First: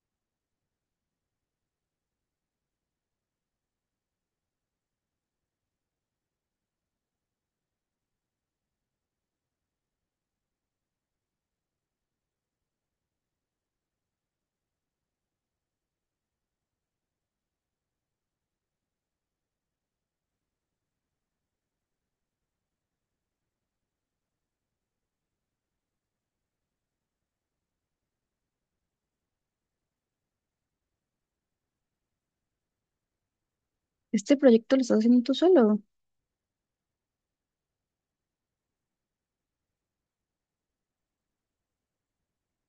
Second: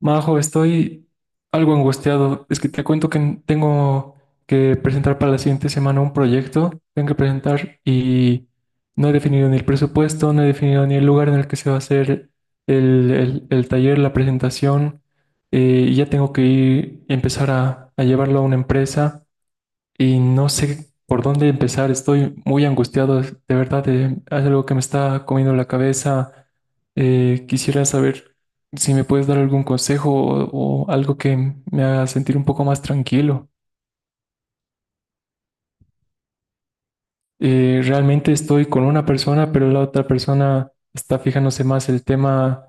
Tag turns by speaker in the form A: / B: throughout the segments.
A: Majo, estoy algo angustiado. Es que te cuento que tengo que presentar para la siguiente semana un proyecto. Tengo que presentar y no he definido ni el presupuesto, no he definido ni el lugar en el que se va a hacer el taller, la presentación. Y ya tengo que ir, empezar a llevarlo a una empresa y no sé por dónde empezar. Estoy muy angustiado, de verdad, hay algo que me está comiendo la cabeza. Quisiera saber si me puedes dar algún consejo o algo que me haga sentir un poco más tranquilo.
B: Este proyecto lo estás haciendo tú solo.
A: Realmente estoy con una persona, pero la otra persona está fijándose más el tema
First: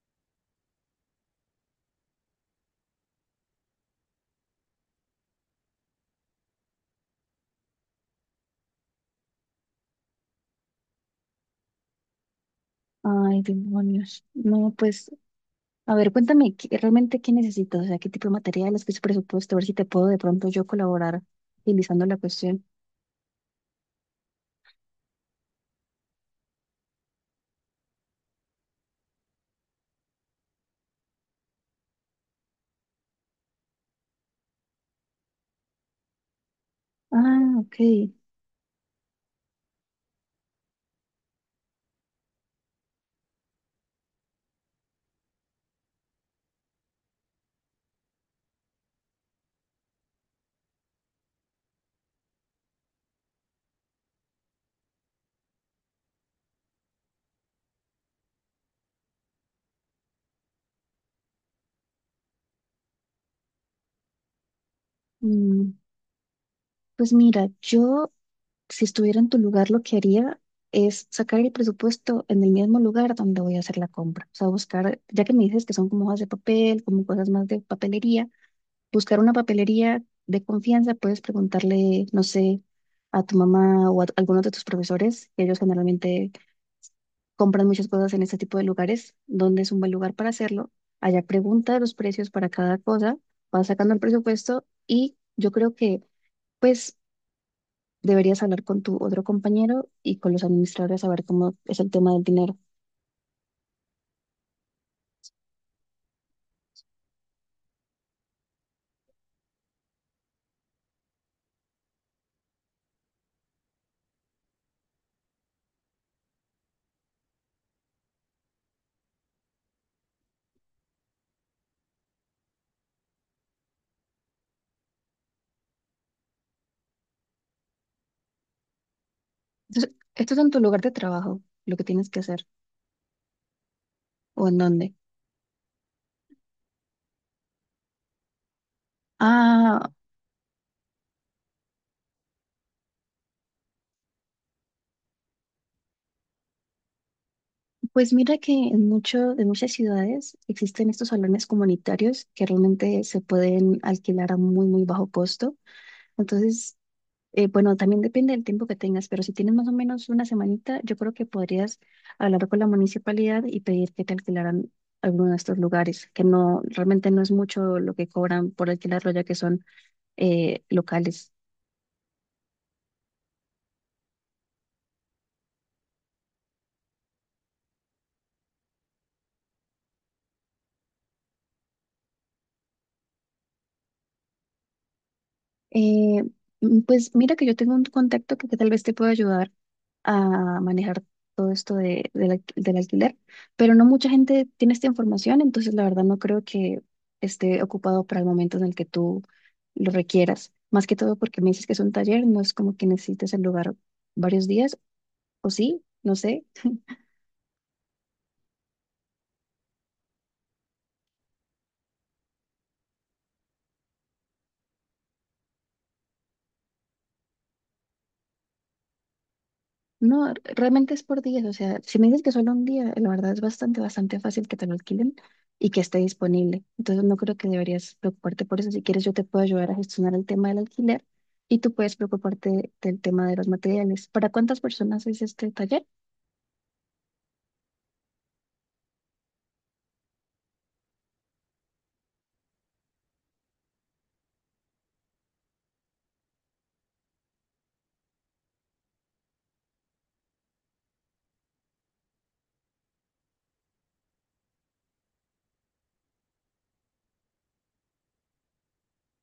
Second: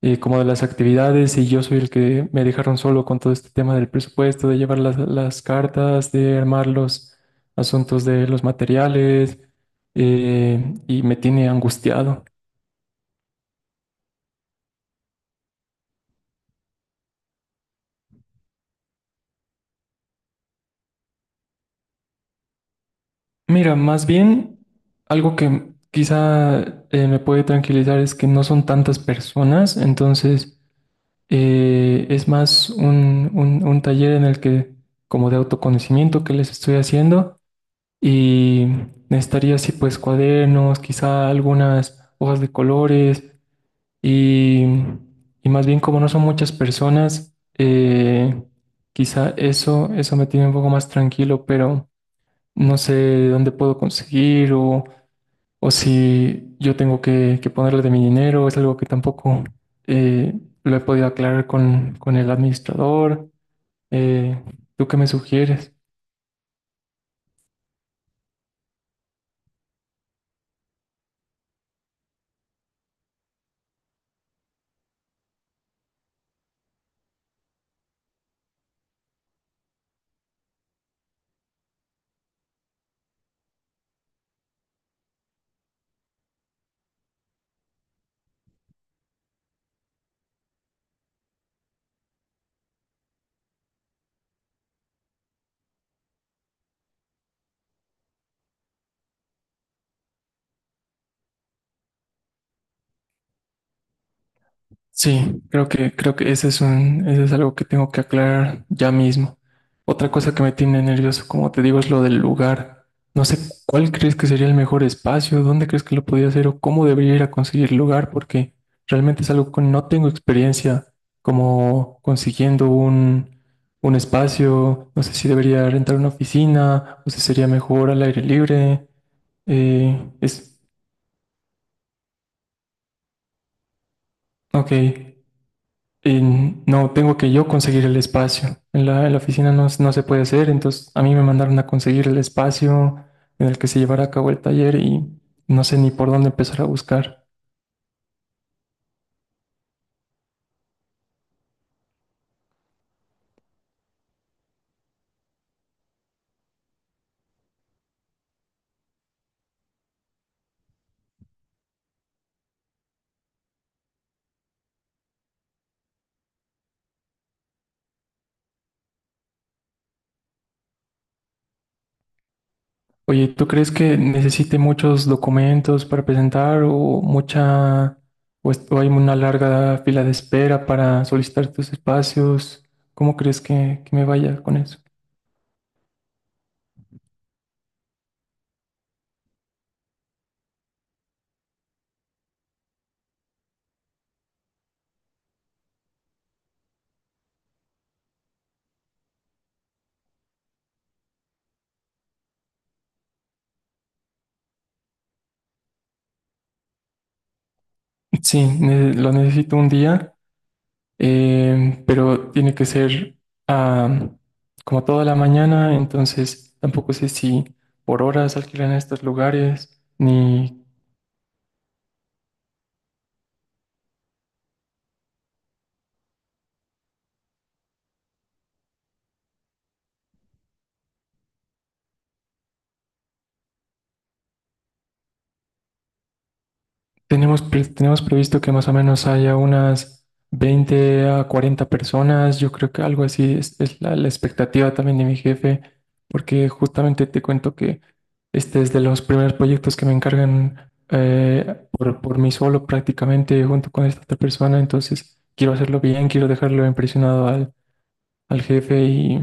A: como de las actividades, y yo soy el que me dejaron solo con todo este tema del presupuesto, de llevar las cartas, de armar los asuntos de los materiales, y me tiene angustiado.
B: Ay, demonios. No, pues, a ver, cuéntame, realmente ¿qué necesitas? O sea, ¿qué tipo de materiales, qué es presupuesto? A ver si te puedo de pronto yo colaborar utilizando la cuestión.
A: Mira, más bien algo que quizá me puede tranquilizar es que no son tantas personas, entonces... es más un taller en el que, como de autoconocimiento que les estoy haciendo,
B: Ah, ok.
A: y necesitaría así pues cuadernos, quizá algunas hojas de colores, y, y más bien, como no son muchas personas, quizá eso, eso me tiene un poco más tranquilo, pero no sé dónde puedo conseguir o si yo tengo que ponerle de mi dinero, es algo que tampoco eh, lo he podido aclarar con el administrador. Eh, ¿tú qué me sugieres?
B: Mm, pues mira, yo si estuviera en tu lugar lo que haría es sacar el presupuesto en el mismo lugar donde voy a hacer la compra. O sea, buscar, ya que me dices que son como hojas de papel, como cosas más de papelería, buscar una papelería de confianza. Puedes preguntarle, no sé, a tu mamá o a alguno de tus profesores, que ellos generalmente compran muchas cosas en este tipo de lugares, dónde es un buen lugar para hacerlo. Allá pregunta los precios para cada cosa, vas sacando el presupuesto y yo creo que pues deberías hablar con tu otro compañero y con los administradores a ver cómo es el tema del dinero.
A: Sí, creo que ese es un, ese es algo que tengo que aclarar ya mismo. Otra cosa que me tiene nervioso, como te digo, es lo del lugar. No sé cuál crees que sería el mejor espacio, dónde crees que lo podría hacer o cómo debería ir a conseguir lugar, porque realmente es algo que no tengo experiencia como consiguiendo un espacio. No sé si debería rentar una oficina o si sería mejor al aire libre.
B: Entonces,
A: Eh,
B: ¿esto es en tu
A: es,
B: lugar de trabajo lo que tienes que hacer o en
A: ok.
B: dónde?
A: Y no, tengo que yo conseguir el espacio. En la oficina no,
B: Ah,
A: no se puede hacer, entonces a mí me mandaron a conseguir el espacio en el que se llevara a cabo el taller y no sé ni por dónde empezar a buscar.
B: pues mira que en muchas ciudades existen estos salones comunitarios que realmente se pueden alquilar a muy, muy bajo costo. Entonces, bueno, también depende del tiempo que tengas, pero si tienes más o menos una semanita, yo creo que podrías hablar con la municipalidad y pedir que te alquilaran alguno de estos lugares, que no, realmente no es mucho lo que cobran por alquilarlo, ya que son locales.
A: Oye, ¿tú crees que necesite muchos documentos para presentar o mucha, o hay una larga fila de espera para solicitar tus espacios? ¿Cómo crees que me vaya con eso?
B: Eh, pues mira que yo tengo un contacto que tal vez te pueda ayudar a manejar todo esto de, del alquiler, pero no mucha gente tiene esta información, entonces la verdad no creo que esté ocupado para el momento en el que tú lo requieras. Más que todo porque me dices que es un taller, no es como que necesites el lugar varios días, o sí, no sé.
A: Sí, lo necesito un día. Pero tiene que ser ah, como toda la mañana, entonces tampoco sé si por horas alquilan estos lugares,
B: No,
A: ni
B: realmente es por días. O sea, si me dices que solo un día, la verdad es bastante, bastante fácil que te lo alquilen y que esté disponible. Entonces no creo que deberías preocuparte por eso. Si quieres, yo te puedo ayudar a gestionar el tema del alquiler y tú puedes preocuparte del tema de los materiales. ¿Para cuántas personas es este taller?
A: tenemos, tenemos previsto que más o menos haya unas 20 a 40 personas. Yo creo que algo así es la expectativa también de mi jefe, porque justamente te cuento que este es de los primeros proyectos que me encargan, por mí solo prácticamente junto con esta otra persona. Entonces quiero hacerlo bien, quiero dejarlo impresionado al, al jefe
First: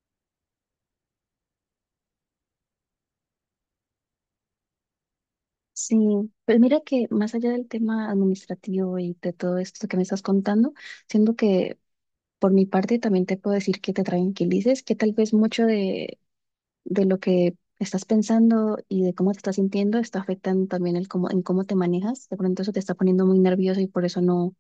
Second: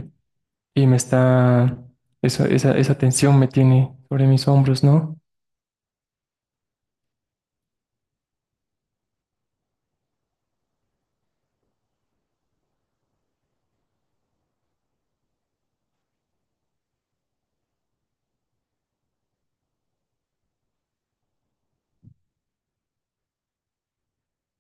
A: y me está, esa tensión me tiene sobre mis hombros, ¿no?
B: Sí, pues mira que más allá del tema administrativo y de todo esto que me estás contando, siento que por mi parte también te puedo decir que te tranquilices, que tal vez mucho de lo que estás pensando y de cómo te estás sintiendo está afectando también el cómo, en cómo te manejas. De pronto eso te está poniendo muy nervioso y por eso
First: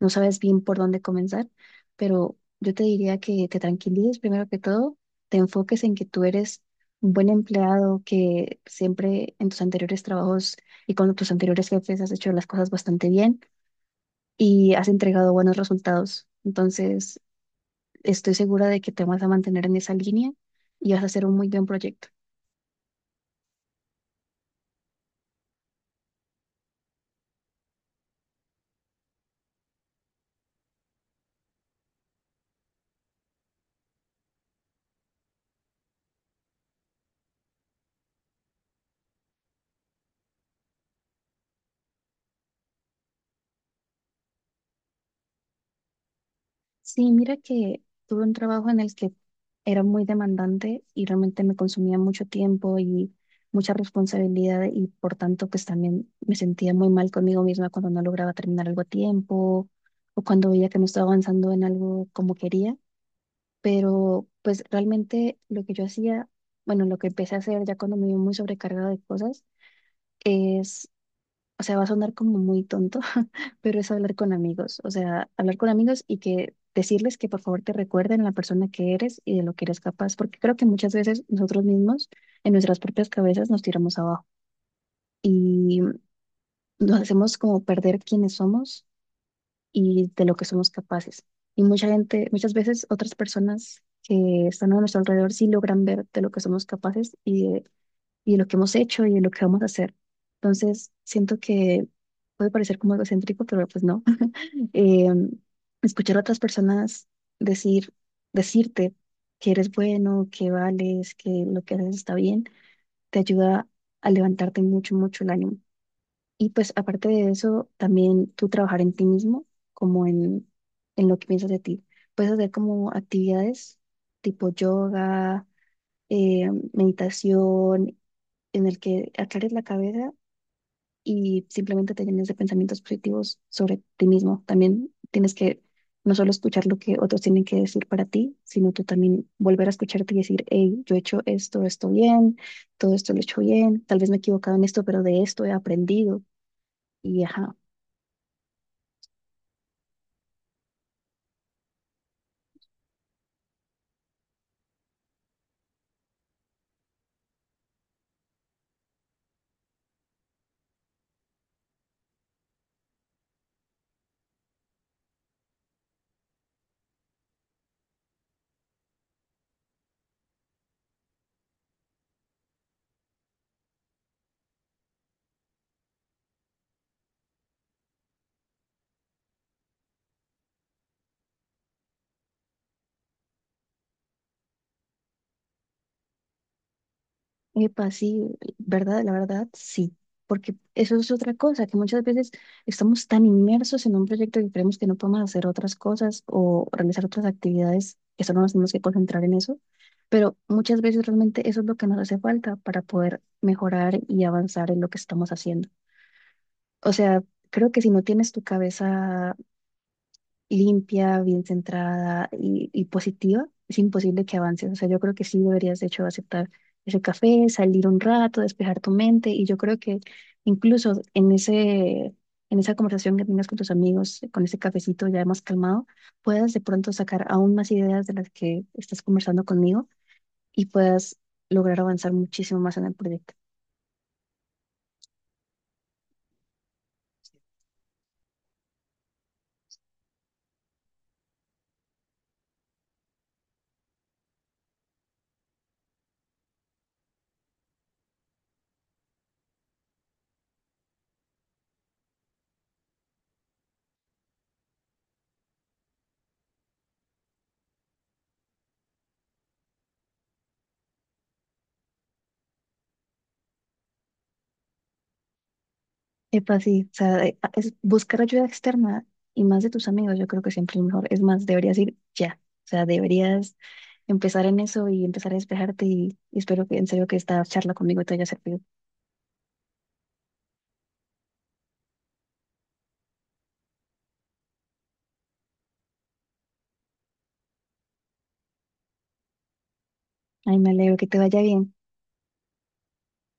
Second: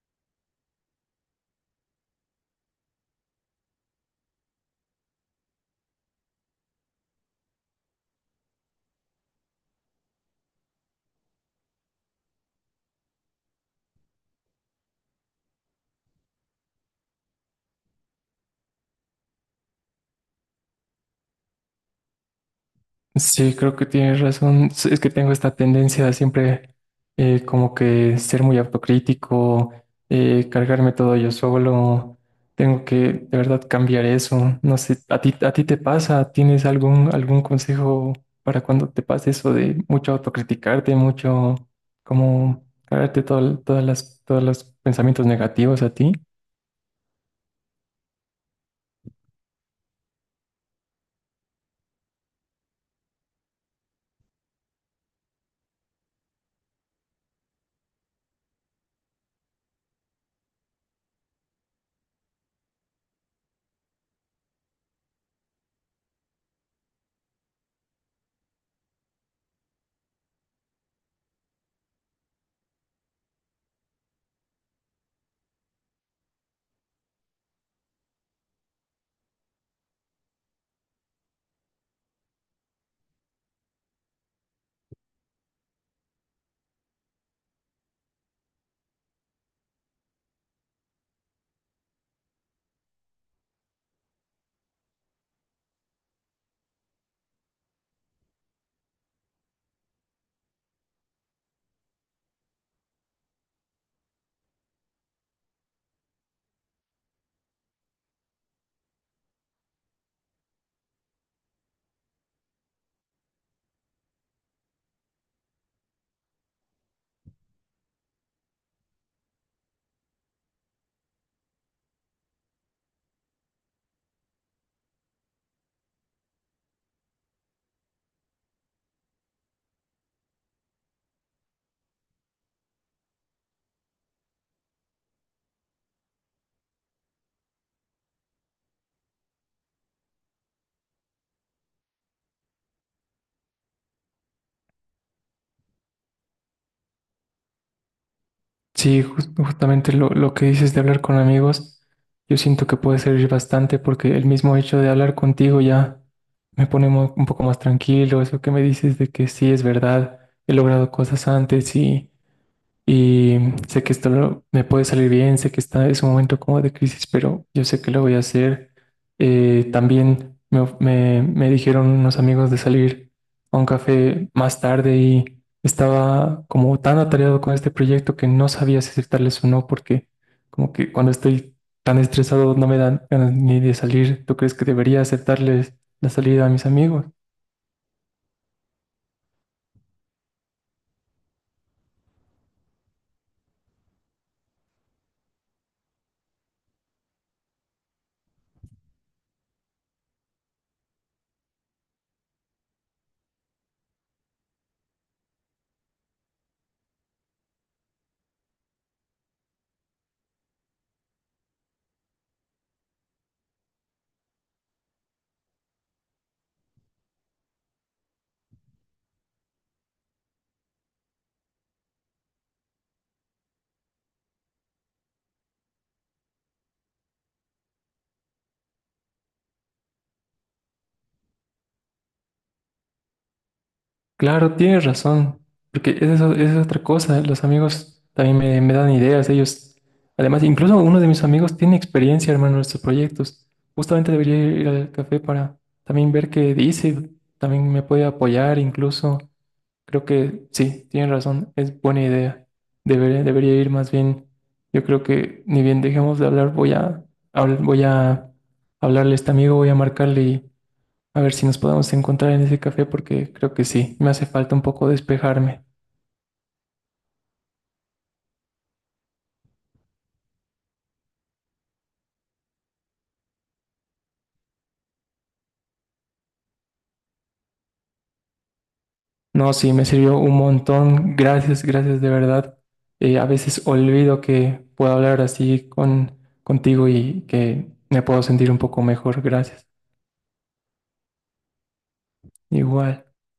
B: no sabes bien por dónde comenzar. Pero yo te diría que te tranquilices primero que todo, te enfoques en que tú eres un buen empleado, que siempre en tus anteriores trabajos y con tus anteriores jefes has hecho las cosas bastante bien y has entregado buenos resultados. Entonces, estoy segura de que te vas a mantener en esa línea y vas a hacer un muy buen proyecto.
A: Sí, creo que tienes razón. S- Es que tengo esta tendencia a siempre como que ser muy autocrítico, cargarme todo yo solo. Tengo que de verdad cambiar eso. No sé, a ti te pasa? ¿Tienes algún, algún consejo para cuando te pase eso de mucho autocriticarte, mucho como cargarte todo, todas las, todos los pensamientos negativos a ti?
B: Sí, mira que tuve un trabajo en el que era muy demandante y realmente me consumía mucho tiempo y mucha responsabilidad y por tanto pues también me sentía muy mal conmigo misma cuando no lograba terminar algo a tiempo o cuando veía que no estaba avanzando en algo como quería. Pero pues realmente lo que yo hacía, bueno, lo que empecé a hacer ya cuando me vi muy sobrecargada de cosas es, o sea, va a sonar como muy tonto, pero es hablar con amigos. O sea, hablar con amigos y que decirles que por favor te recuerden la persona que eres y de lo que eres capaz, porque creo que muchas veces nosotros mismos en nuestras propias cabezas nos tiramos abajo y nos hacemos como perder quiénes somos y de lo que somos capaces. Y mucha gente, muchas veces otras personas que están a nuestro alrededor sí logran ver de lo que somos capaces y de lo que hemos hecho y de lo que vamos a hacer. Entonces, siento que puede parecer como algo egocéntrico, pero pues no. Eh, escuchar a otras personas decir, decirte que eres bueno, que vales, que lo que haces está bien, te ayuda a levantarte mucho, mucho el ánimo. Y pues aparte de eso, también tú trabajar en ti mismo, como en lo que piensas de ti. Puedes hacer como actividades tipo yoga, meditación en el que aclares la cabeza y simplemente te llenes de pensamientos positivos sobre ti mismo. También tienes que no solo escuchar lo que otros tienen que decir para ti, sino tú también volver a escucharte y decir, hey, yo he hecho esto, esto bien, todo esto lo he hecho bien, tal vez me he equivocado en esto, pero de esto he aprendido. Y ajá.
A: Sí, justamente lo que dices de hablar con amigos, yo siento que puede servir bastante porque el mismo hecho de hablar contigo ya me pone un poco más tranquilo. Eso que me dices de que sí es verdad, he logrado cosas antes y... Y sé que esto me puede salir bien, sé que está, es un momento como de crisis, pero yo sé que lo voy a hacer. También me, me dijeron unos amigos de salir a un café más tarde, y estaba como tan atareado con este proyecto que no sabía si aceptarles o no, porque como que cuando estoy tan estresado no me dan ganas ni de salir. ¿Tú crees que debería aceptarles la salida a mis amigos?
B: Epa, sí, la verdad, sí, porque eso es otra cosa, que muchas veces estamos tan inmersos en un proyecto que creemos que no podemos hacer otras cosas o realizar otras actividades, que solo nos tenemos que concentrar en eso, pero muchas veces realmente eso es lo que nos hace falta para poder mejorar y avanzar en lo que estamos haciendo. O sea, creo que si no tienes tu cabeza limpia, bien centrada y positiva, es imposible que avances. O sea, yo creo que sí deberías, de hecho, aceptar ese café, salir un rato, despejar tu mente. Y yo creo que incluso en en esa conversación que tengas con tus amigos, con ese cafecito ya más calmado, puedas de pronto sacar aún más ideas de las que estás conversando conmigo y puedas lograr avanzar muchísimo más en el proyecto.
A: Claro, tienes razón, porque es eso, es otra cosa, ¿eh? Los amigos también me dan ideas, ellos. Además, incluso uno de mis amigos tiene experiencia, hermano, en estos proyectos. Justamente debería ir al café para también ver qué dice, también me puede apoyar, incluso. Creo que sí, tienes razón, es buena idea. Debería, debería ir más bien. Yo creo que ni bien dejemos de hablar, voy a, voy a hablarle a este amigo, voy a marcarle a ver si nos podemos encontrar en ese café, porque creo que sí, me hace falta un poco despejarme.
B: Epa, sí, o sea, es buscar ayuda externa y más de tus amigos, yo creo que siempre es mejor. Es más, deberías ir ya, o sea, deberías empezar en eso y empezar a despejarte y espero que en serio que esta charla conmigo te haya servido.
A: No, sí, me sirvió un montón. Gracias, gracias de verdad. A veces olvido que puedo hablar así contigo y que me puedo sentir un poco mejor. Gracias.
B: Ay, me alegro que te vaya bien.
A: Igual.